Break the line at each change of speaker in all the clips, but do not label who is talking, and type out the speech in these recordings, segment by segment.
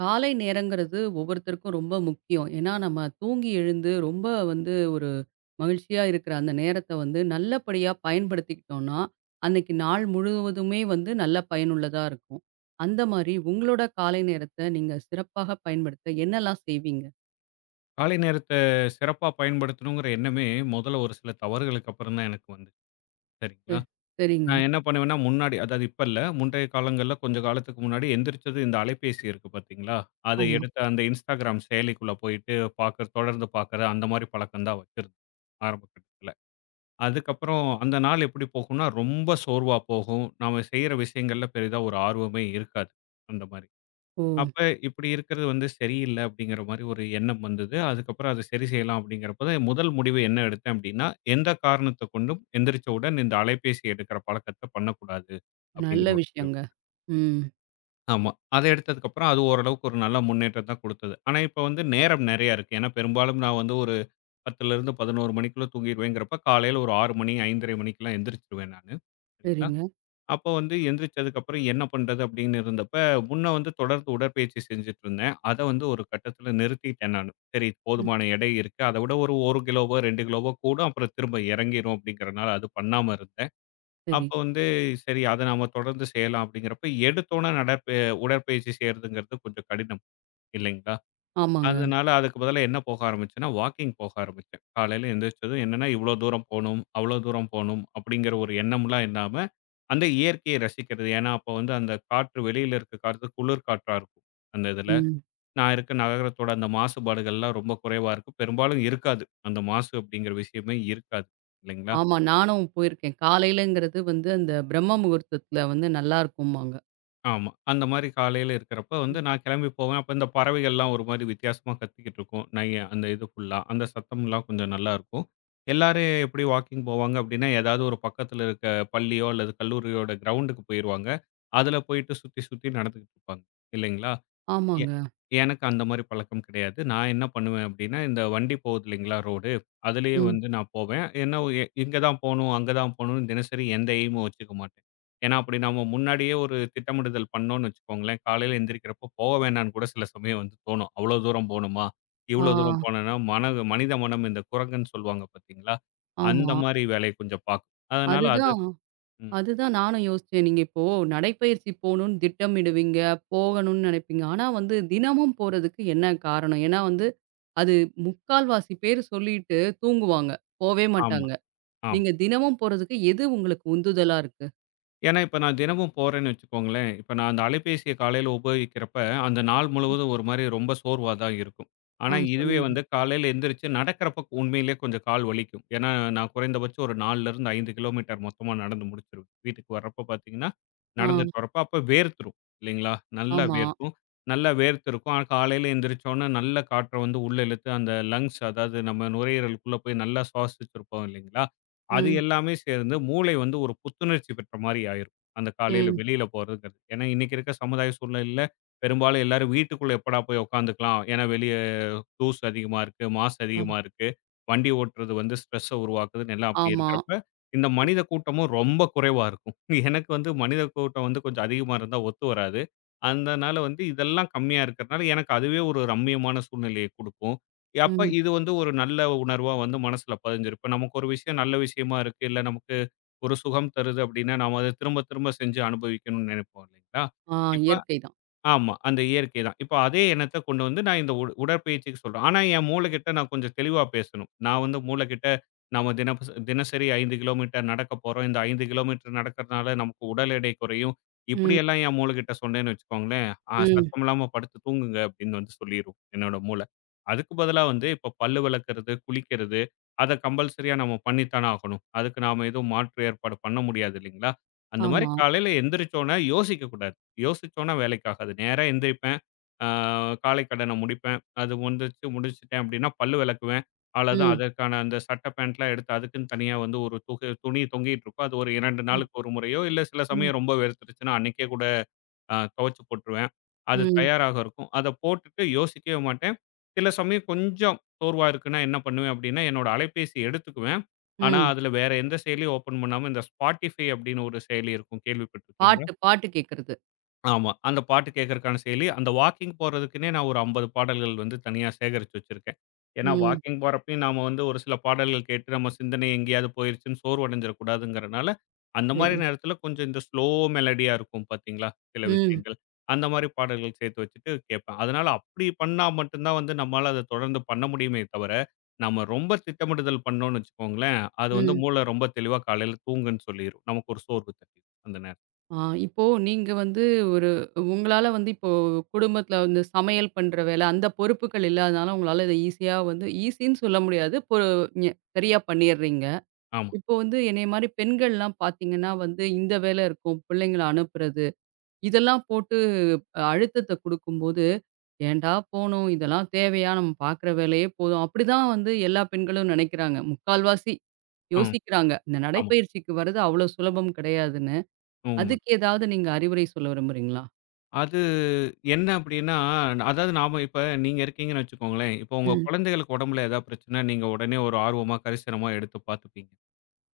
காலை நேரங்கிறது ஒவ்வொருத்தருக்கும் ரொம்ப முக்கியம். ஏன்னா, நம்ம தூங்கி எழுந்து ரொம்ப வந்து ஒரு மகிழ்ச்சியா இருக்கிற அந்த நேரத்த வந்து நல்லபடியா பயன்படுத்திக்கிட்டோம்னா, அன்னைக்கு நாள் முழுவதுமே வந்து நல்ல பயனுள்ளதா இருக்கும். அந்த மாரி உங்களோட காலை நேரத்த நீங்க சிறப்பாக பயன்படுத்த என்னலாம் செய்வீங்க?
காலை நேரத்த சிறப்பா பயன்படுத்தணுங்கிற எண்ணமே முதல்ல ஒரு சில தவறுகளுக்கு அப்புறம் தான் எனக்கு வந்துச்சு.
ச
சரிங்களா?
சரிங்க.
நான் என்ன பண்ணுவேன்னா, முன்னாடி அதாவது இப்ப இல்ல. முந்தைய காலங்கள்ல கொஞ்ச காலத்துக்கு முன்னாடி எந்திரிச்சது இந்த அலைபேசி இருக்கு பார்த்தீங்களா? அத
ஆமா.
எடுத்து அந்த Instagram செயலிக்குள்ள போயிட்டு பார்க்க தொடர்ந்து பார்க்குற அந்த மாரி பழக்கம் தான் வச்சிருந்தேன் ஆரம்ப கட்டத்துல. அதுக்கப்புறம் அந்த நாள் எப்படி போகும்னா, ரொம்ப சோர்வா போகும். நாம செய்ற விஷயங்கள்ல பெரிதா ஒரு ஆர்வமே இருக்காது. அந்த மாரி.
ஓ!
அப்ப இப்படி இருக்கிறது வந்து சரியில்ல அப்படிங்கிற மாரி ஒரு எண்ணம் வந்தது. அதுக்கப்புறம் அத சரி செய்யலாம் அப்படிங்கிறப்ப தான் முதல் முடிவு என்ன எடுத்தேன் அப்படின்னா, எந்த காரணத்த கொண்டும் எந்திரிச்சவுடன் இந்த அலைபேசி எடுக்கிற பழக்கத்த பண்ணக்கூடாது
நல்ல
அப்படிங்கிற ஒரு முடிவு.
விஷயங்க. ம்.
ஆமா. அத எடுத்ததுக்கப்புறம் அது ஓரளவுக்கு ஒரு நல்ல முன்னேற்றம் தான் குடுத்தது. ஆனா இப்ப வந்து நேரம் நெறையா இருக்கு. ஏன்னா பெரும்பாலும் நான் வந்து ஒரு 10லிருந்து 11 மணிக்குள்ள தூங்கிருவேங்கிறப்ப, காலையில ஒரு 6 மணி 5:30 மணிக்கெல்லாம் எந்திரிச்சுருவேன் நானு. சரிங்களா?
சரிங்க.
அப்போ வந்து எந்திரிச்சதுக்கு அப்புறம் என்ன பண்றது அப்படின்னு இருந்தப்ப, முன்ன வந்து தொடர்ந்து உடற்பயிற்சி செஞ்சுட்டு இருந்தேன். அத வந்து ஒரு கட்டத்துல நிறுத்திட்டேன் நானு. சரி
ம்.
போதுமான எடை இருக்கு. அத விட ஒரு 1 கிலோவோ, 2 கிலோவோ கூடும். அப்புறம் திரும்ப இறங்கிரும் அப்படிங்கிறனால அது பண்ணாம இருந்தேன்.
சரி.
அப்ப வந்து சரி அத நாம தொடர்ந்து செய்யலாம் அப்படிங்கிறப்ப, எடுத்தோன உடற்பயிற்சி செய்யறதுங்கிறது கொஞ்சம் கடினம் இல்லைங்களா?
ஆமாங்க.
அதனால அதுக்கு பதிலா என்ன போக ஆரம்பிச்சேன்னா, வாக்கிங் போக ஆரம்பிச்சேன். காலையில எந்திரிச்சதும் என்னன்னா, இவ்வளோ தூரம் போணும், அவ்வளோ தூரம் போணும் அப்படிங்கிற ஒரு எண்ணம்லாம் இல்லாம, அந்த இயற்கையை ரசிக்கிறது. ஏன்னா, அப்போ வந்து அந்த காற்று வெளியில இருக்க காற்று குளிர் காற்றா இருக்கும். அந்த இதில.
ம்.
நான் இருக்க நகரத்தோட அந்த மாசுபாடுகள்லாம் ரொம்ப குறைவா இருக்கும். பெரும்பாலும் இருக்காது. அந்த மாசு அப்படிங்கிற விஷயமே இருக்காது. இல்லைங்களா?
ஆமா. நானும் போயிருக்கேன். காலையிலங்கிறது வந்து அந்த பிரம்ம முகூர்த்தத்துல வந்து நல்லாருக்கும்பாங்க.
ஆமா. அந்த மாரி காலையில இருக்கிறப்ப வந்து நான் கிளம்பி போவேன். அப்ப இந்த பறவைகள்லாம் ஒரு மாரி வித்தியாசமா கத்திக்கிட்டு இருக்கும். நைய அந்த இது ஃபுல்லா. அந்த சத்தம்லாம் கொஞ்சம் நல்லாருக்கும். எல்லாரும் எப்படி வாக்கிங் போவாங்க அப்படின்னா, ஏதாவது ஒரு பக்கத்துல இருக்க பள்ளியோ அல்லது கல்லூரியோட கிரவுண்டுக்கு போயிருவாங்க. அதுல போயிட்டு சுத்தி, சுத்தி நடந்துகிட்டு இருப்பாங்க. இல்லைங்களா? எ
ஆமாங்க.
எனக்கு அந்த மாரி பழக்கம் கிடையாது. நான் என்ன பண்ணுவேன் அப்டின்னா, இந்த வண்டி போகுது இல்லைங்களா ரோடு, அதிலேயே
ம்.
வந்து நான் போவேன். ஏன்னா இங்க தான் போணும், அங்க தான் போணும்னு தினசரி எந்த எய்மும் வச்சுக்க மாட்டேன். ஏன்னா அப்படி நம்ம முன்னாடியே ஒரு திட்டமிடுதல் பண்ணோம்னு வச்சுக்கோங்களேன், காலையில எந்திரிக்கிறப்போ போக வேணான்னு கூட சில சமயம் வந்து தோணும். அவ்வளோ தூரம் போணுமா?
ஆ,
இவ்வளோ தூரம் போனோம்னா மனித மனம் இந்த குரங்குன்னு சொல்லுவாங்க பார்த்தீங்களா? அந்த
ஆமா.
மாரி வேலைய கொஞ்சம் பார்க்கும். அதனால அது
அதுதான்
ம்.
அதுதான் நானும் யோசிச்சேன். நீங்க இப்போ நடைப்பயிற்சி போணும்னு திட்டமிடுவீங்க, போகணும்னு நெனைப்பீங்க. ஆனா வந்து தினமும் போறதுக்கு என்ன காரணம்? ஏன்னா வந்து அது முக்கால்வாசி பேர் சொல்லிட்டு தூங்குவாங்க. போவே
ஆமா,
மாட்டாங்க.
ஆமா.
நீங்க தினமும் போறதுக்கு எது உங்களுக்கு உந்துதலா இருக்கு?
ஏன்னா, இப்ப நான் தினமும் போறேன்னு வச்சுக்கோங்களேன், இப்ப நான் அந்த அலைபேசிய காலையில உபயோகிக்கிறப்ப, அந்த நாள் முழுவதும் ஒரு மாரி ரொம்ப சோர்வா தான் இருக்கும்.
ஆ
ஆனா, இதுவே
சொன்னீங்க.
வந்து காலையில எந்திரிச்சு நடக்கிறப்ப உண்மையிலேயே கொஞ்சம் கால் வலிக்கும். ஏன்னா, நான் குறைந்தபட்சம் ஒரு 4லருந்து 5 கிலோமீட்டர் மொத்தமா நடந்து முடிச்சிருவேன். வீட்டுக்கு வர்றப்ப பார்த்தீங்கன்னா,
ஆ,
நடந்துட்டு வரப்ப அப்ப வேர்த்துரும் இல்லைங்களா? நல்லா
ஆமா.
வேர்க்கும். நல்லா வேர்த்திருக்கும். ஆனா, காலையில எந்திரிச்சோன நல்ல காற்ற வந்து உள்ள இழுத்து அந்த லங்ஸ் அதாவது நம்ம நுரையீரலுக்குள்ள போய் நல்லா சுவாசிச்சிருப்போம் இல்லைங்களா? அது
ம்,
எல்லாமே சேர்ந்து மூளை வந்து ஒரு புத்துணர்ச்சி பெற்ற மாரி ஆயிரும். அந்த காலையில
ம்.
வெளியில போறதுங்கிறது. ஏன்னா இன்னைக்கு இருக்க சமுதாய சூழ்நிலையில பெரும்பாலும் எல்லாரும் வீட்டுக்குள்ள எப்படா போய் உட்காந்துக்கலாம். ஏன்னா வெளிய தூசு அதிகமா இருக்கு, மாசு
ஆ,
அதிகமா இருக்கு. வண்டி ஓட்டுறது வந்து ஸ்ட்ரெஸ்ஸ உருவாக்குதுன்னு எல்லாம் அப்படி
ஆமா.
இருக்கிறப்ப, இந்த மனித கூட்டமும் ரொம்ப குறைவா இருக்கும். எனக்கு வந்து மனித கூட்டம் வந்து கொஞ்சம் அதிகமா இருந்தா ஒத்து வராது. அதனால வந்து இதெல்லாம் கம்மியா இருக்கிறதுனால எனக்கு அதுவே ஒரு ரம்மியமான சூழ்நிலையை குடுக்கும். அப்ப
ம்.
இது வந்து ஒரு நல்ல உணர்வா வந்து மனசுல பதிஞ்சிரும். இப்ப நமக்கு ஒரு விஷயம் நல்ல விஷயமா இருக்கு. இல்ல நமக்கு ஒரு சுகம் தருது அப்படின்னா, நாம அத திரும்ப திரும்ப செஞ்சு அனுபவிக்கணும்னு நினைப்போம் இல்லைங்களா?
ஆ
இப்ப
இயற்கை தான்.
ஆமா. அந்த இயற்கை தான். இப்ப அதே எண்ணத்த கொண்டு வந்து நான் இந்த உடற்பயிற்சிக்கு சொல்றேன். ஆனா என் மூளைகிட்ட நான் கொஞ்சம் தெளிவா பேசணும். நான் வந்து மூளைகிட்ட நாம தினசரி 5 கிலோமீட்டர் நடக்கப் போறோம். இந்த 5 கிலோமீட்டர் நடக்கிறதுனால நமக்கு உடல் எடை குறையும்.
ம்,
இப்படியெல்லாம் என் மூளைகிட்ட சொன்னேன்னு வச்சுக்கோங்களேன்,
ம்.
சத்தம் இல்லாம படுத்து தூங்குங்க அப்படின்னு வந்து சொல்லிரும் என்னோட மூளை. அதுக்கு பதிலா வந்து இப்ப பல்லு விளக்குறது, குளிக்கிறது, அத கம்பல்சரியா நம்ம பண்ணித்தானே ஆகணும். அதுக்கு நாம எதுவும் மாற்று ஏற்பாடு பண்ண முடியாது இல்லைங்களா? அந்த மாரி
ஆமா.
காலையில எந்திரிச்ச உடனே யோசிக்கக்கூடாது. யோசிச்சோன்னா வேலைக்கு ஆகாது. நேரா எந்திரிப்பேன். ஆ காலை கடன முடிப்பேன். அது முடிஞ்சிச்சு முடிச்சுட்டேன் அப்டின்னா, பல்லு வெளக்குவேன். அவ்வளோதான்.
ம்,
அதற்கான அந்த சட்ட பேண்ட்லாம் எடுத்து அதுக்குன்னு தனியா வந்து ஒரு துணி தொங்கிட்டு இருக்கும். அது ஒரு 2
ம்,
நாளுக்கு ஒரு முறையோ, இல்ல சில
ம்,
சமயம் ரொம்ப வேர்த்துருச்சுன்னா, அன்னைக்கே கூட துவச்சு போட்டுருவேன். அது
ம்,
தயாராக இருக்கும். அத போட்டுட்டு யோசிக்கவே மாட்டேன். சில சமயம் கொஞ்சம் சோர்வா இருக்குன்னா என்ன பண்ணுவேன் அப்டின்னா, என்னோட அலைபேசி எடுத்துக்குவேன். ஆனா,
ம்.
அதுல வேற எந்த செயலியும் ஓப்பன் பண்ணாம இந்த Spotify அப்டின்னு ஒரு செயலி இருக்கும். கேள்விப்பட்டுருக்கீங்களா?
பாட்டு, பாட்டு கேட்கறது.
ஆமா. அந்த பாட்டு கேட்கறக்கான செயலி. அந்த வாக்கிங் போறதுக்குன்னே நான் ஒரு 50 பாடல்கள் வந்து தனியா சேகரிச்சு வச்சிருக்கேன். ஏன்னா
ம்.
வாக்கிங் போறப்பயும் நாம வந்து ஒரு சில பாடல்கள் கேட்டு நம்ம சிந்தனை எங்கேயாவது போயிருச்சுன்னு சோர்வடைஞ்சிடக்கூடாதுங்கிறனால, அந்த மாரி
சரி.
நேரத்தில கொஞ்சம் இந்த ஸ்லோ மெலோடியா இருக்கும் பார்த்தீங்களா? சில
ம்.
விஷயங்கள். அந்த மாரி பாடல்கள் சேர்த்து வச்சுட்டு கேட்பேன். அதனால அப்படி பண்ணா மட்டும் தான் வந்து நம்மால அத தொடர்ந்து பண்ண முடியுமே தவிர, நம்ம ரொம்ப திட்டமிடுதல் பண்ணோம்னு வச்சுக்கோங்களேன், அது வந்து
ம்.
மூளை ரொம்ப தெளிவா காலையில தூங்குன்னு சொல்லிரும். நமக்கு ஒரு சோர்வு தட்டிரும் அந்த நேரம்.
ஆ இப்போ நீங்க வந்து ஒரு உங்களால வந்து இப்போ குடும்பத்தில வந்து சமையல் பண்ற வேலை, அந்த பொறுப்புகள் இல்லாதனால உங்களால இத ஈஸியா வந்து ஈஸின்னு சொல்ல முடியாது. பொ ஞ சரியா பண்ணிர்றீங்க.
ஆமா.
இப்போ வந்து என்னைய மாரி பெண்கள்லாம் பார்த்தீங்கன்னா வந்து இந்த வேலை இருக்கும். பிள்ளைங்கள அனுப்புறது. இதெல்லாம் போட்டு அழுத்தத்த குடுக்கும்போது, "ஏன்டா போனோம்? இதெல்லாம் தேவையா? நம்ம பார்க்குற வேலையே போதும்." அப்படிதான் வந்து எல்லா பெண்களும் நெனைக்கிறாங்க. முக்கால்வாசி
ம்.
யோசிக்கிறாங்க. இந்த
ஆமா.
நடைப்பயிற்சிக்கு வர்றது அவ்வளோ சுலபம் கிடையாதுன்னு.
உண்ம.
அதுக்கு ஏதாவது நீங்க அறிவுரை சொல்ல விரும்புறீங்களா?
அது என்ன அப்படின்னா, அதாவது நாம இப்ப நீங்க இருக்கீங்கன்னு வச்சுக்கோங்களேன். இப்ப உங்க
ம்.
குழந்தைகளுக்கு உடம்புல ஏதாவது பிரச்சனை, நீங்க உடனே ஒரு ஆர்வமா, கரிசனமா எடுத்து பார்த்துப்பீங்க.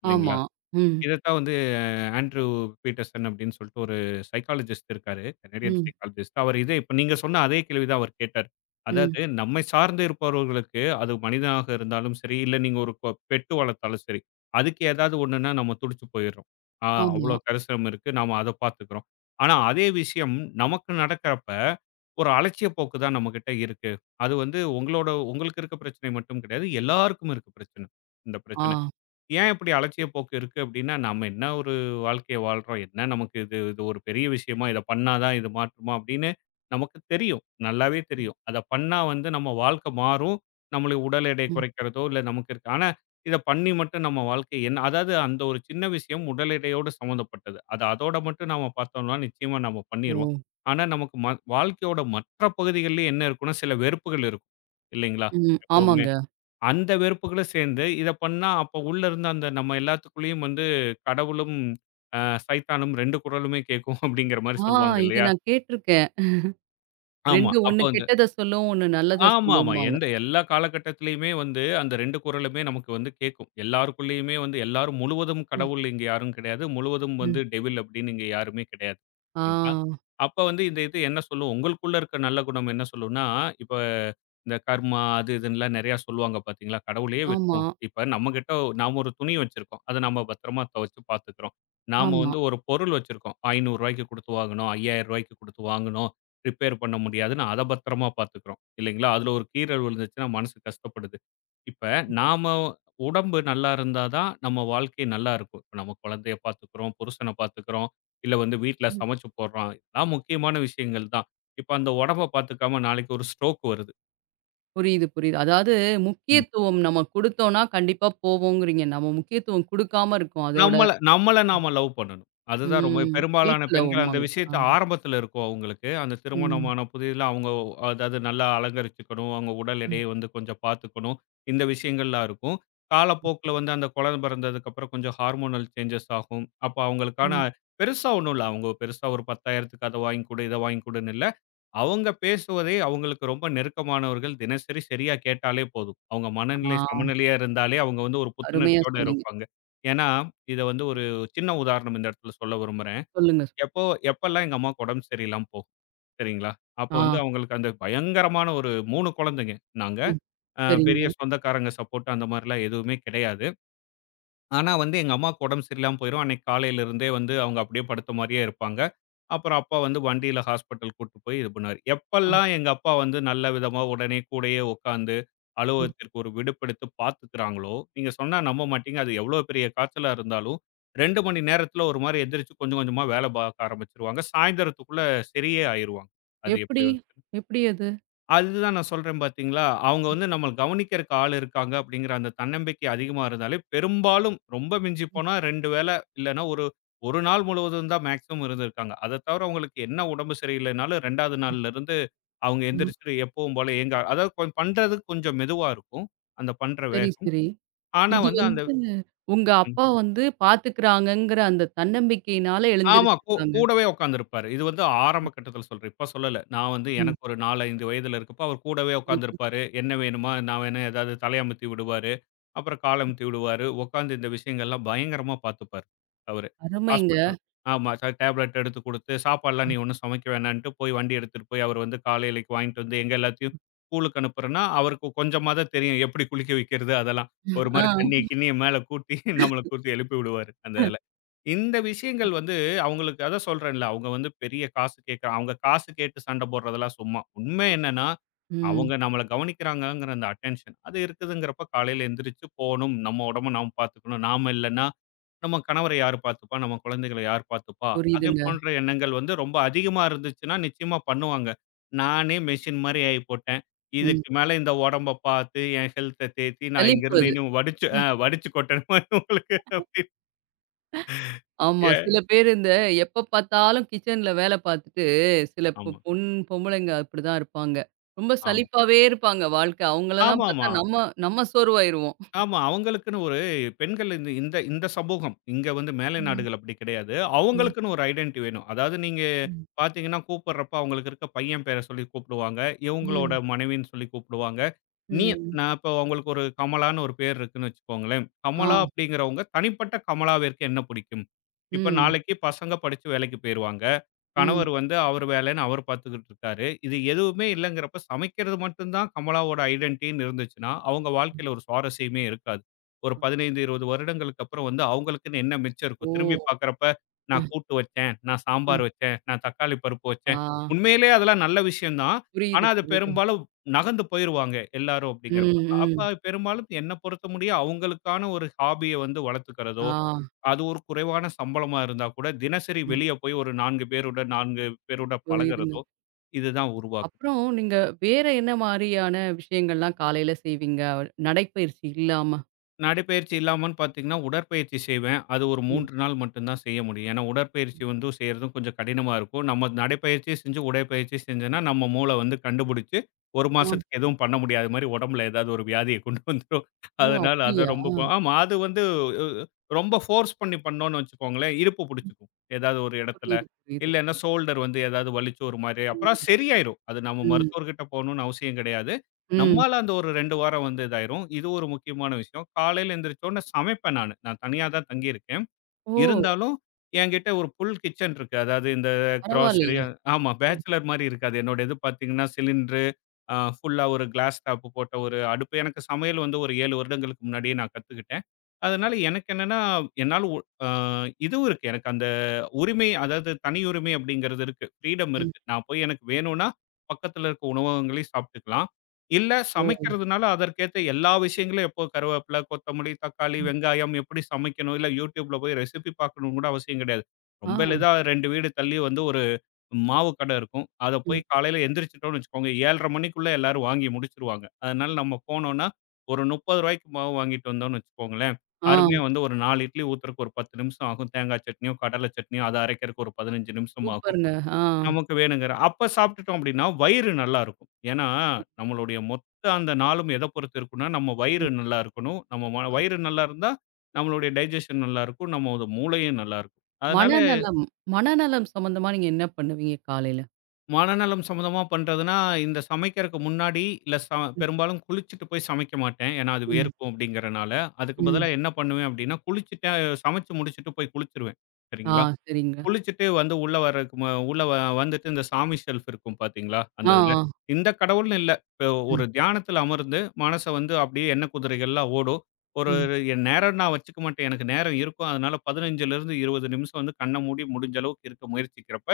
இல்லைங்களா?
ஆமா. ம்.
இதத்தான் வந்து ஆண்ட்ரூ பீட்டர்சன் அப்படின்னு சொல்லிட்டு ஒரு சைக்காலஜிஸ்ட் இருக்காரு. கனேடியன்
ம்.
சைக்காலஜிஸ்ட். அவர் இதே இப்ப நீங்க சொன்ன அதே கேள்வி தான் அவர் கேட்டாரு.
ம்.
அதாவது நம்மை சார்ந்து இருப்பவர்களுக்கு, அது மனிதனாக இருந்தாலும் சரி, இல்ல நீங்க ஒரு பெட்டு வளர்த்தாலும் சரி, அதுக்கு ஏதாவது ஒண்ணுன்னா நம்ம துடிச்சு போயிடுறோம். ஆ
ஆமா.
அவ்வளோ கரிசனம் இருக்கு. நாம அத பார்த்துக்கிறோம். ஆனா அதே விஷயம் நமக்கு நடக்கிறப்ப ஒரு அலட்சிய போக்கு தான் நம்மகிட்ட இருக்கு. அது வந்து உங்களோட உங்களுக்கு இருக்க பிரச்சனை மட்டும் கிடையாது. எல்லாருக்கும் இருக்க பிரச்சனை. இந்த பிரச்சனை.
ஆ.
ஏன் இப்படி அலட்சிய போக்கு இருக்கு அப்படின்னா, நம்ம என்ன ஒரு வாழ்க்கைய வாழ்றோம்? என்ன நமக்கு இது இது ஒரு பெரிய விஷயமா? இத பண்ணா தான் இது மாற்றுமா? அப்படின்னு நமக்கு தெரியும். நல்லாவே தெரியும். அத பண்ணா வந்து நம்ம வாழ்க்கை மாறும். நம்மளுடைய உடல் எடை
ம்.
குறைக்கிறதோ, இல்ல நமக்கு இருக்க ஆனா இத பண்ணி மட்டும் நம்ம வாழ்க்கை என்ன அதாவது அந்த ஒரு சின்ன விஷயம் உடல் எடையோடு சம்மந்தப்பட்டது. அது அதோட மட்டும் நாம பார்த்தோம்னா, நிச்சயமா நம்ம
ஓ!
பண்ணிருவோம். ஆனா நமக்கு வாழ்க்கையோட மற்ற பகுதிகள்ல என்ன இருக்கும்னா, சில வெறுப்புகள் இருக்கும். இல்லைங்களா?
ம்.
எப்பவுமே.
ஆமாங்க.
அந்த வெறுப்புகளும் சேர்ந்து, இத பண்ணா அப்போ உள்ள இருந்த அந்த நம்ம எல்லாத்துக்குள்ளேயும் வந்து கடவுளும், அ சைத்தானும் 2 குரலுமே கேட்கும் அப்படிங்கிற மாரி
ஆ
சொல்லுவாங்க
இத
இல்லையா?
நான் கேட்டுருக்கேன்.
ஆமா.
2
அப்போ
ஒண்ணு
வந்து
கெட்டத சொல்லும், ஒண்ணு நல்லத
ஆமாமா.
சொல்லும்பாங்க.
எந்த எல்லா காலகட்டத்திலயுமே வந்து, அந்த 2 குரலுமே நமக்கு வந்து கேட்கும். எல்லாருக்குள்ளயுமே வந்து எல்லாரும் முழுவதும்
ம்.
கடவுள் இங்க யாரும் கிடையாது. முழுவதும்
ம்.
வந்து டெவில் அப்படின்னு இங்க யாருமே கிடையாது.
ஆ.
சரிங்களா? அப்ப வந்து இந்த இது என்ன சொல்லும்? உங்களுக்குள்ள இருக்க நல்ல குணம் என்ன சொல்லும்னா, இப்ப இந்த கர்மா அது இதுன்னுலாம் நெறையா சொல்லுவாங்க பார்த்தீங்களா? கடவுளையே
ஆமா.
விட்டுருவோம். இப்ப நம்மகிட்ட நாம ஒரு துணி வச்சிருக்கோம். அத நாம பத்திரமா துவச்சு பார்த்துக்கிறோம். நாம
ஆமா.
வந்து ஒரு பொருள் வச்சிருக்கோம். ரூ. 500க்கு குடுத்து வாங்கணும். ரூ. 5000க்கு குடுத்து வாங்கணும். ரிப்பேர் பண்ண முடியாதுன்னு அத பத்திரமா பார்த்துக்கிறோம். இல்லைங்களா? அதுல ஒரு கீறல் விழுந்துச்சுன்னா மனசு கஷ்டப்படுது. இப்ப நாம உடம்பு நல்லா இருந்தா தான் நம்ம வாழ்க்கை நல்லா இருக்கும். இப்ப நம்ம குழந்தைய பார்த்துக்கிறோம், புருஷன பார்த்துக்கிறோம், இல்ல வந்து வீட்ல சமைச்சு போடுறோம். இதெல்லாம் முக்கியமான விஷயங்கள் தான். இப்ப அந்த உடம்ப பார்த்துக்காம நாளைக்கு ஒரு ஸ்ட்ரோக் வருது.
புரியுது, புரியுது. அதாவது முக்கியத்துவம் நம்ம குடுத்தோம்னா கண்டிப்பா போவோங்கிறீங்க. நம்ம முக்கியத்துவம் குடுக்காம இருக்கோம். அதோட
நம்மள நம்மள நாம லவ் பண்ணணும். அதுதான் ரொம்ப
ம்
பெரும்பாலான
செல்ஃப்
பெண்கள் அந்த
லவ்ம்பாங்க. ஆ.
விஷயத்த ஆரம்பத்தில இருக்கும் அவங்களுக்கு. அந்த
ம்.
திருமணமான புதிதில அவங்க அதாவது நல்லா அலங்கரிச்சுக்கணும். அவங்க உடல்
ம்.
எடைய வந்து கொஞ்சம் பார்த்துக்கணும். இந்த விஷயங்கள்லாம் இருக்கும்.
ம்.
காலப்போக்கில வந்து அந்த குழந்தை பிறந்ததுக்கப்புறம் கொஞ்சம் ஹார்மோனல் சேஞ்சஸ் ஆகும். அப்ப அவங்களுக்கான
ம்.
பெருசா ஒண்ணும் இல்ல. அவங்க பெருசா ஒரு 10,000க்கு அத வாங்கி கொடு, இத வாங்கி கொடுன்னு இல்ல. அவங்க பேசுவதை அவங்களுக்கு ரொம்ப நெருக்கமானவர்கள் தினசரி சரியா கேட்டாலே போதும். அவங்க மனநிலை
ஆ
சமநிலையா இருந்தாலே அவங்க வந்து ஒரு
அருமையா
புத்துணர்ச்சியோட
சொன்னீங்க.
இருப்பாங்க. ஏன்னா இத வந்து ஒரு சின்ன உதாரணம் இந்த இடத்துல சொல்ல விரும்புறேன்.
சொல்லுங்க.
எப்போ எப்பல்லாம் எங்க அம்மாவுக்கு உடம்பு சரியில்லாம போகும். சரிங்களா? அப்போ வந்து
ஆ.
அவங்களுக்கு அந்த பயங்கரமான ஒரு 3 குழந்தைங்க நாங்க.
ம்.
பெரிய
சரிங்க.
சொந்தக்காரங்க சப்போர்ட் அந்த மாரிலாம் எதுவுமே கிடையாது. ஆனா வந்து எங்க அம்மாவுக்கு உடம்பு சரியில்லாம போயிரும். அன்னைக்கு காலையில இருந்தே வந்து அவங்க அப்படியே படுத்த மாரியே இருப்பாங்க. அப்புறம் அப்பா வந்து வண்டியில ஹாஸ்பிட்டல் கூட்டிட்டு போய் இது பண்ணாரு.
ஆ.
எப்பல்லாம் எங்க அப்பா வந்து நல்ல விதமா உடனே கூடயே உட்காந்து
ம்.
அலுவலகத்திற்கு ஒரு விடுப்பெடுத்து பார்த்துக்கிறாங்களோ, நீங்க சொன்னா நம்ப மாட்டீங்க. அது எவ்வளோ பெரிய காய்ச்சலா இருந்தாலும் 2 மணி நேரத்தில ஒரு மாரி எந்திரிச்சு கொஞ்சம் கொஞ்சமா வேலை பார்க்க ஆரம்பிச்சுருவாங்க. சாயந்தரத்துக்குள்ள சரியே ஆயிருவாங்க. அது எப்படி
எப்படி?
வந்து
எப்படி அது?
அதுதான் நான் சொல்றேன் பார்த்தீங்களா, அவங்க வந்து நம்மள கவனிக்கிறக்கு ஆள் இருக்காங்க அப்படிங்கிற அந்த தன்னம்பிக்கை அதிகமா இருந்தாலே, பெரும்பாலும் ரொம்ப மிஞ்சி போனா 2 வேள இல்லன்னா, ஒரு 1 நாள் முழுவதும் தான் மேக்ஸிமம் இருந்திருக்காங்க. அத தவிர அவங்களுக்கு என்ன உடம்பு சரியில்லைனாலும் 2வது நாள்லருந்து அவங்க
ம்.
எந்திரிச்சுட்டு எப்பவும் போல ஏங்க அதாவது பண்றது கொஞ்சம் மெதுவா இருக்கும். அந்த பண்ற
சரி,
வேகம்.
சரி.
ஆனா
இது
வந்து அந்த
வந்து உங்க
ம்.
அப்பா வந்து பார்த்துக்கிறாங்கங்கிற அந்த தன்னம்பிக்கையினால
ஆமா
எழுந்திருச்சுருக்காங்க.
கூடவே உட்கார்ந்திருப்பாரு. இது வந்து ஆரம்ப கட்டத்தில சொல்றேன். இப்ப சொல்லல. நான் வந்து
ம்.
எனக்கு ஒரு 4, 5 வயதில இருக்கப்ப அவர் கூடவே
புரியுது.
உட்கார்ந்திருப்பாரு. என்ன வேணுமா? நான் வேணா ஏதாவது தலையமத்தி விடுவாரு. அப்புறம் கால் அமுத்தி விடுவாரு. உட்காந்து இந்த விஷயங்கள்லாம் பயங்கரமா பார்த்துப்பாரு அவரு.
அருமைங்க.
ஹாஸ்பிட்டல் ஆமா. டேப்லெட் எடுத்து குடுத்து, சாப்பாடுலாம் நீ ஒண்ணும் சமைக்க வேணான்ட்டு, போய் வண்டி எடுத்துட்டு போய் அவர் வந்து காலையிலக்கு வாங்கிட்டு வந்து எங்க எல்லாத்தையும் ஸ்கூலுக்கு அனுப்புறேன்னா, அவருக்கு கொஞ்சமா தான் தெரியும். எப்படி குளிக்க வைக்கிறது அதெல்லாம். ஒரு மாரி
ஆ.
தண்ணிய கிண்ணிய மேல கூட்டி நம்மள கூட்டி எழுப்பி விடுவாரு அந்த இதுல. இந்த விஷயங்கள் வந்து அவங்களுக்கு அதான் சொல்றேன்ல, அவங்க வந்து பெரிய காசு கேட்க அவங்க காசு கேட்டு சண்டை போடுறதெல்லாம் சும்மா. உண்மை என்னன்னா
ம்.
அவங்க நம்மள கவனிக்கிறாங்கங்கிற அந்த அட்டென்ஷன் அது இருக்குதுங்கிறப்ப காலையில எந்திரிச்சு போணும். நம்ம உடம்ப நாம் பார்த்துக்கணும். நாம இல்லன்னா, நம்ம கணவரை யார் பார்த்துப்பா? நம்ம குழந்தைகள யார் பார்த்துப்பா? அதே
புரியுதுங்க.
போன்ற எண்ணங்கள் வந்து ரொம்ப அதிகமா இருந்துச்சுன்னா, நிச்சயமா பண்ணுவாங்க. நானே மெஷின் மாரி ஆயி போட்டேன்.
ம்.
இதுக்கு மேல இந்த உடம்ப பார்த்து, என் ஹெல்த்த தேத்தி, நான்
சலிப்பு
இங்கிருந்து
அது.
இன்னும் வடிச்சு வடிச்சு கொட்டணும் உங்களுக்கு. அப்டின்னு.
ஆமா. சில பேரு இந்த எப்ப பார்த்தாலும் கிச்சன்ல வேல பார்த்துட்டு, சில பொ
ஆமா,
பொண் பொம்பளைங்க அப்படிதான் இருப்பாங்க. ரொம்ப
ஆமா.
சலிப்பாவே இருப்பாங்க வாழ்க்கை. அவங்களலாம் பார்த்தா
ஆமாமா.
நம்ம நம்ம சோர்வாயிருவோம்.
ஆமா. அவங்களுக்குன்னு ஒரு பெண்கள் இந்த இந்த இந்த சமூகம், இங்க வந்து மேலை
ம்.
நாடுகள் அப்படி கிடையாது.
ம்.
அவங்களுக்குன்னு ஒரு ஐடென்டிட்டி வேணும். அதாவது நீங்க
ம்.
பார்த்தீங்கன்னா, கூப்பிடுறப்ப அவங்களுக்கு இருக்க பையன் பேர சொல்லி கூப்பிடுவாங்க. இவங்களோட
ம்.
மனைவின்னு சொல்லி கூப்பிடுவாங்க. நீ
ம்.
நான் இப்போ அவங்களுக்கு ஒரு கமலான்னு ஒரு பேர் இருக்குன்னு வச்சுக்கோங்களேன்.
ஆ.
கமலா அப்படிங்கிறவங்க தனிப்பட்ட கமலாவிற்கு என்ன பிடிக்கும்? இப்ப
ம்.
நாளைக்கு பசங்க படிச்சு வேலைக்கு போயிருவாங்க.
ம்.
கணவர் வந்து அவர் வேலைன்னு அவர் பார்த்துக்கிட்டு இருக்காரு. இது எதுவுமே இல்லங்கிறப்ப சமைக்கிறது மட்டும் தான் கமலாவோட ஐடென்டிட்டின்னு இருந்துச்சுன்னா, அவங்க வாழ்க்கையில ஒரு சுவாரஸ்யமே இருக்காது. ஒரு 15, 20 வருடங்களுக்கு அப்புறம் வந்து அவங்களுக்குன்னு என்ன மிச்சம் இருக்கும்?
ஓ!
திரும்பி பார்க்குறப்ப,
அ,
நான் கூட்டு வச்சேன், நான்
ம்.
சாம்பார் வச்சேன், நான் தக்காளி பருப்பு
ஆ.
வச்சேன். உண்மையிலேயே அதெல்லாம் நல்ல விஷயம் தான். ஆனா,
புரியுது,
அது
புரியுது.
பெரும்பாலும் நகர்ந்து போயிருவாங்க எல்லாரும்
ம்.
அப்படிங்கிறப்ப.
ம்.
அப்ப பெரும்பாலும் என்ன பொறுத்த முடிய அவங்களுக்கான ஒரு ஹாபிய வந்து வளர்த்துக்கிறதோ!
ஆ.
அது ஒரு குறைவான சம்பளமா இருந்தா கூட, தினசரி
ம்.
வெளிய போய் ஒரு 4 பேருடன் 4 பேரோட
புரியுதுங்க.
பழகுறதோ, இதுதான் உருவாக்கும்.
அப்புறம் நீங்க வேற என்ன மாரியான விஷயங்கள்லாம் காலையில செய்வீங்க? நடைப்பயிற்சி இல்லாம?
நடைப்பயிற்சி இல்லாமன்னு பார்த்தீங்கன்னா, உடற்பயிற்சி செய்வேன். அது ஒரு
ம்.
3 நாள் மட்டும் தான் செய்ய முடியும். ஏன்னா, உடற்பயிற்சி வந்து செய்றதும் கொஞ்சம் கடினமா இருக்கும். நம்ம நடைப்பயிற்சி செஞ்சு, உடற்பயிற்சி செஞ்சோம்னா, நம்ம மூளை வந்து கண்டுபிடிச்சு 1
ஆ.
மாசத்துக்கு எதுவும் பண்ண முடியாத மாரி உடம்புல ஏதாவது ஒரு வியாதிய கொண்டு வந்துரும்.
ஓ!
அதனால அத
அப்படியா?
ரொம்ப ஆமா. அது வந்து அ ரொம்ப ஃபோர்ஸ் பண்ணி பண்ணோம்னு வச்சுக்கோங்களேன், இருப்பு புடிச்சுக்கும். ஏதாவது ஒரு இடத்துல.
புரியுது, புரியுது.
இல்லன்னா ஷோல்டர் வந்து ஏதாவது வலிச்சு ஒரு மாரி அப்புறம்
ம்,
சரியாயிரும். அது நம்ம
ம்,
மருத்துவர்கிட்ட போகணும்னு அவசியம் கிடையாது.
ம்.
நம்மால அந்த ஒரு 2 வாரம் வந்து இதாயிரும். இது ஒரு முக்கியமான விஷயம். காலையில எந்திரிச்ச உடனே சமைப்பேன் நானு. நான் தனியா தான் தங்கியிருக்கேன்.
ஓ!
இருந்தாலும் என்கிட்ட ஒரு ஃபுல் கிச்சன் இருக்கு. அதாவது இந்த கிராசரி
பரவாயில்லையே!
ஆமா
ம்,
பேச்சுலர் மாரி இருக்காது. என்னோட இது பார்த்தீங்கன்னா, சிலிண்டரு ஃபுல்லா ஒரு கிளாஸ் டாப் போட்ட ஒரு அடுப்பு. எனக்கு சமையல் வந்து ஒரு 7 வருடங்களுக்கு முன்னாடியே நான் கத்துக்கிட்டேன். அதனால எனக்கு என்னன்னா, என்னால ஒ அ இதுவும் இருக்கு. எனக்கு அந்த உரிமை அதாவது தனி உரிமை அப்படிங்கிறது இருக்கு. ஃப்ரீடம்
ம்.
இருக்கு. நான் போய் எனக்கு வேணும்னா, பக்கத்துல இருக்க உணவகங்களையும் சாப்பிட்டுக்கலாம். இல்ல
ஓ!
சமைக்கிறதுனால அதற்கேத்த எல்லா விஷயங்களும் எப்போ கருவேப்பில, கொத்தமல்லி, தக்காளி,
ம்.
வெங்காயம் எப்படி சமைக்கணும், இல்ல YouTubeல போய் ரெசிபி பார்க்கணும்னு கூட அவசியம் கிடையாது.
ஆ,
ரொம்ப எளிதா 2 வீடு தள்ளி வந்து ஒரு மாவு கட இருக்கும். அத போய்
ம்.
காலையில எந்திரிச்சுட்டோம்னு வச்சுக்கோங்க, 7:30 மணிக்குள்ள எல்லாரும் வாங்கி முடிச்சுருவாங்க. அதனால நம்ம போனோம்னா, ஒரு ரூ. 30க்கு மாவு வாங்கிட்டு வந்தோம்னு வச்சுக்கோங்களேன்,
ஆ,
அருமையா வந்து ஒரு 4 இட்லி ஊத்துறக்கு ஒரு 10 நிமிஷம் ஆகும். தேங்காய் சட்னியோ, கடலை சட்னியோ அத அரைக்கிறக்கு ஒரு 15 நிமிஷம் ஆகும்.
சூப்பருங்க. ஆ.
நமக்கு வேணுங்கிற. அப்ப சாப்பிட்டுட்டோம் அப்படின்னா, வயிறு நல்லா இருக்கும். ஏன்னா, நம்மளுடைய மொத்த அந்த நாளும் எத பொறுத்து இருக்கும்னா, நம்ம
ம்.
வயிறு நல்லா இருக்கணும். நம்ம வயிறு நல்லா இருந்தா, நம்மளுடைய டைஜெஸ்ஷன் நல்லா இருக்கும். நம்மோட மூளையும் நல்லா இருக்கும். அதனால
மனநலம் மனநலம் சம்பந்தமா நீங்க என்ன பண்ணுவீங்க காலையில?
மனநலம் சம்மந்தமா பண்றதுன்னா, இந்த சமைக்கிறக்கு முன்னாடி இல்ல
ம்,
பெரும்பாலும் குளிச்சுட்டு போய் சமைக்க மாட்டேன். ஏன்னா அது
ம்,
வேர்க்கும் அப்படிங்கிறனால. அதுக்கு பதிலா
ம்.
என்ன பண்ணுவேன் அப்படின்னா, குளிச்சுட்டு சமைச்சு முடிச்சுட்டு போய் குளிச்சுருவேன்.
ஆ,
சரிங்களா?
சரிங்க.
குளிச்சுட்டு வந்து உள்ள வர்றதுக்கு ம உள்ள வ வந்துட்டு இந்த சாமி ஷெல்ஃப் இருக்கும் பார்த்தீங்களா, அந்த
ஆ,
இதுல.
ஆ.
இந்த கடவுள்னு இல்ல. இப்ப ஒரு
ம்,
தியானத்துல அமர்ந்து மனச வந்து அப்படியே எண்ண குதிரைகள்லாம் ஓடும். ஒரு
ம்.
என் நேரம் நான் வச்சுக்க மாட்டேன். எனக்கு நேரம் இருக்கும். அதனால 15லருந்து 20 நிமிஷம் வந்து கண்ண மூடி முடிஞ்ச அளவுக்கு இருக்க முயற்சிக்கிறப்ப,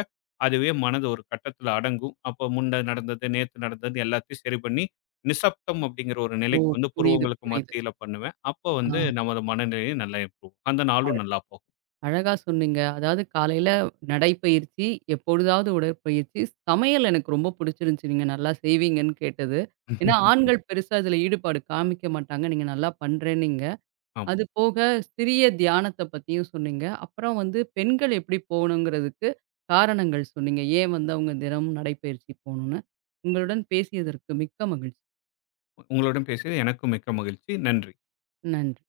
அதுவே மனது ஒரு கட்டத்துல அடங்கும். அப்ப முன்ன நடந்தது, நேத்து நடந்தது எல்லாத்தையும் சரி பண்ணி, நிசப்தம் அப்படிங்கிற ஒரு
ஓ!
நிலைக்கு வந்து
புரியுது,
புருவங்களுக்கு
புரியுது.
மத்தியில பண்ணுவேன். அப்ப
ஆ.
வந்து நமது மனநிலை நல்லா இருக்கும். அந்த நாளும் நல்லா போகும்.
அழகா சொன்னீங்க. அதாவது காலையில நடைப்பயிற்சி, எப்பொழுதாவது உடற்பயிற்சி, சமையல் எனக்கு ரொம்ப புடிச்சிருந்துச்சு. நீங்க நல்லா செய்வீங்கன்னு கேட்டது. ஏன்னா ஆண்கள் பெருசா இதுல ஈடுபாடு காமிக்க மாட்டாங்க. நீங்க நல்லா பண்றேன்னீங்க. அது போக சிறிய தியானத்த பத்தியும் சொன்னீங்க. அப்புறம் வந்து பெண்கள் எப்படி போகணுங்கிறதுக்கு காரணங்கள் சொன்னீங்க. ஏன் வந்து அவங்க தினமும் நடைப்பயிற்சி போகணும்னு. உங்களுடன் பேசியதற்கு மிக்க மகிழ்ச்சி.
உங்களுடன் பேசியது எனக்கும் மிக்க மகிழ்ச்சி. நன்றி.
நன்றி.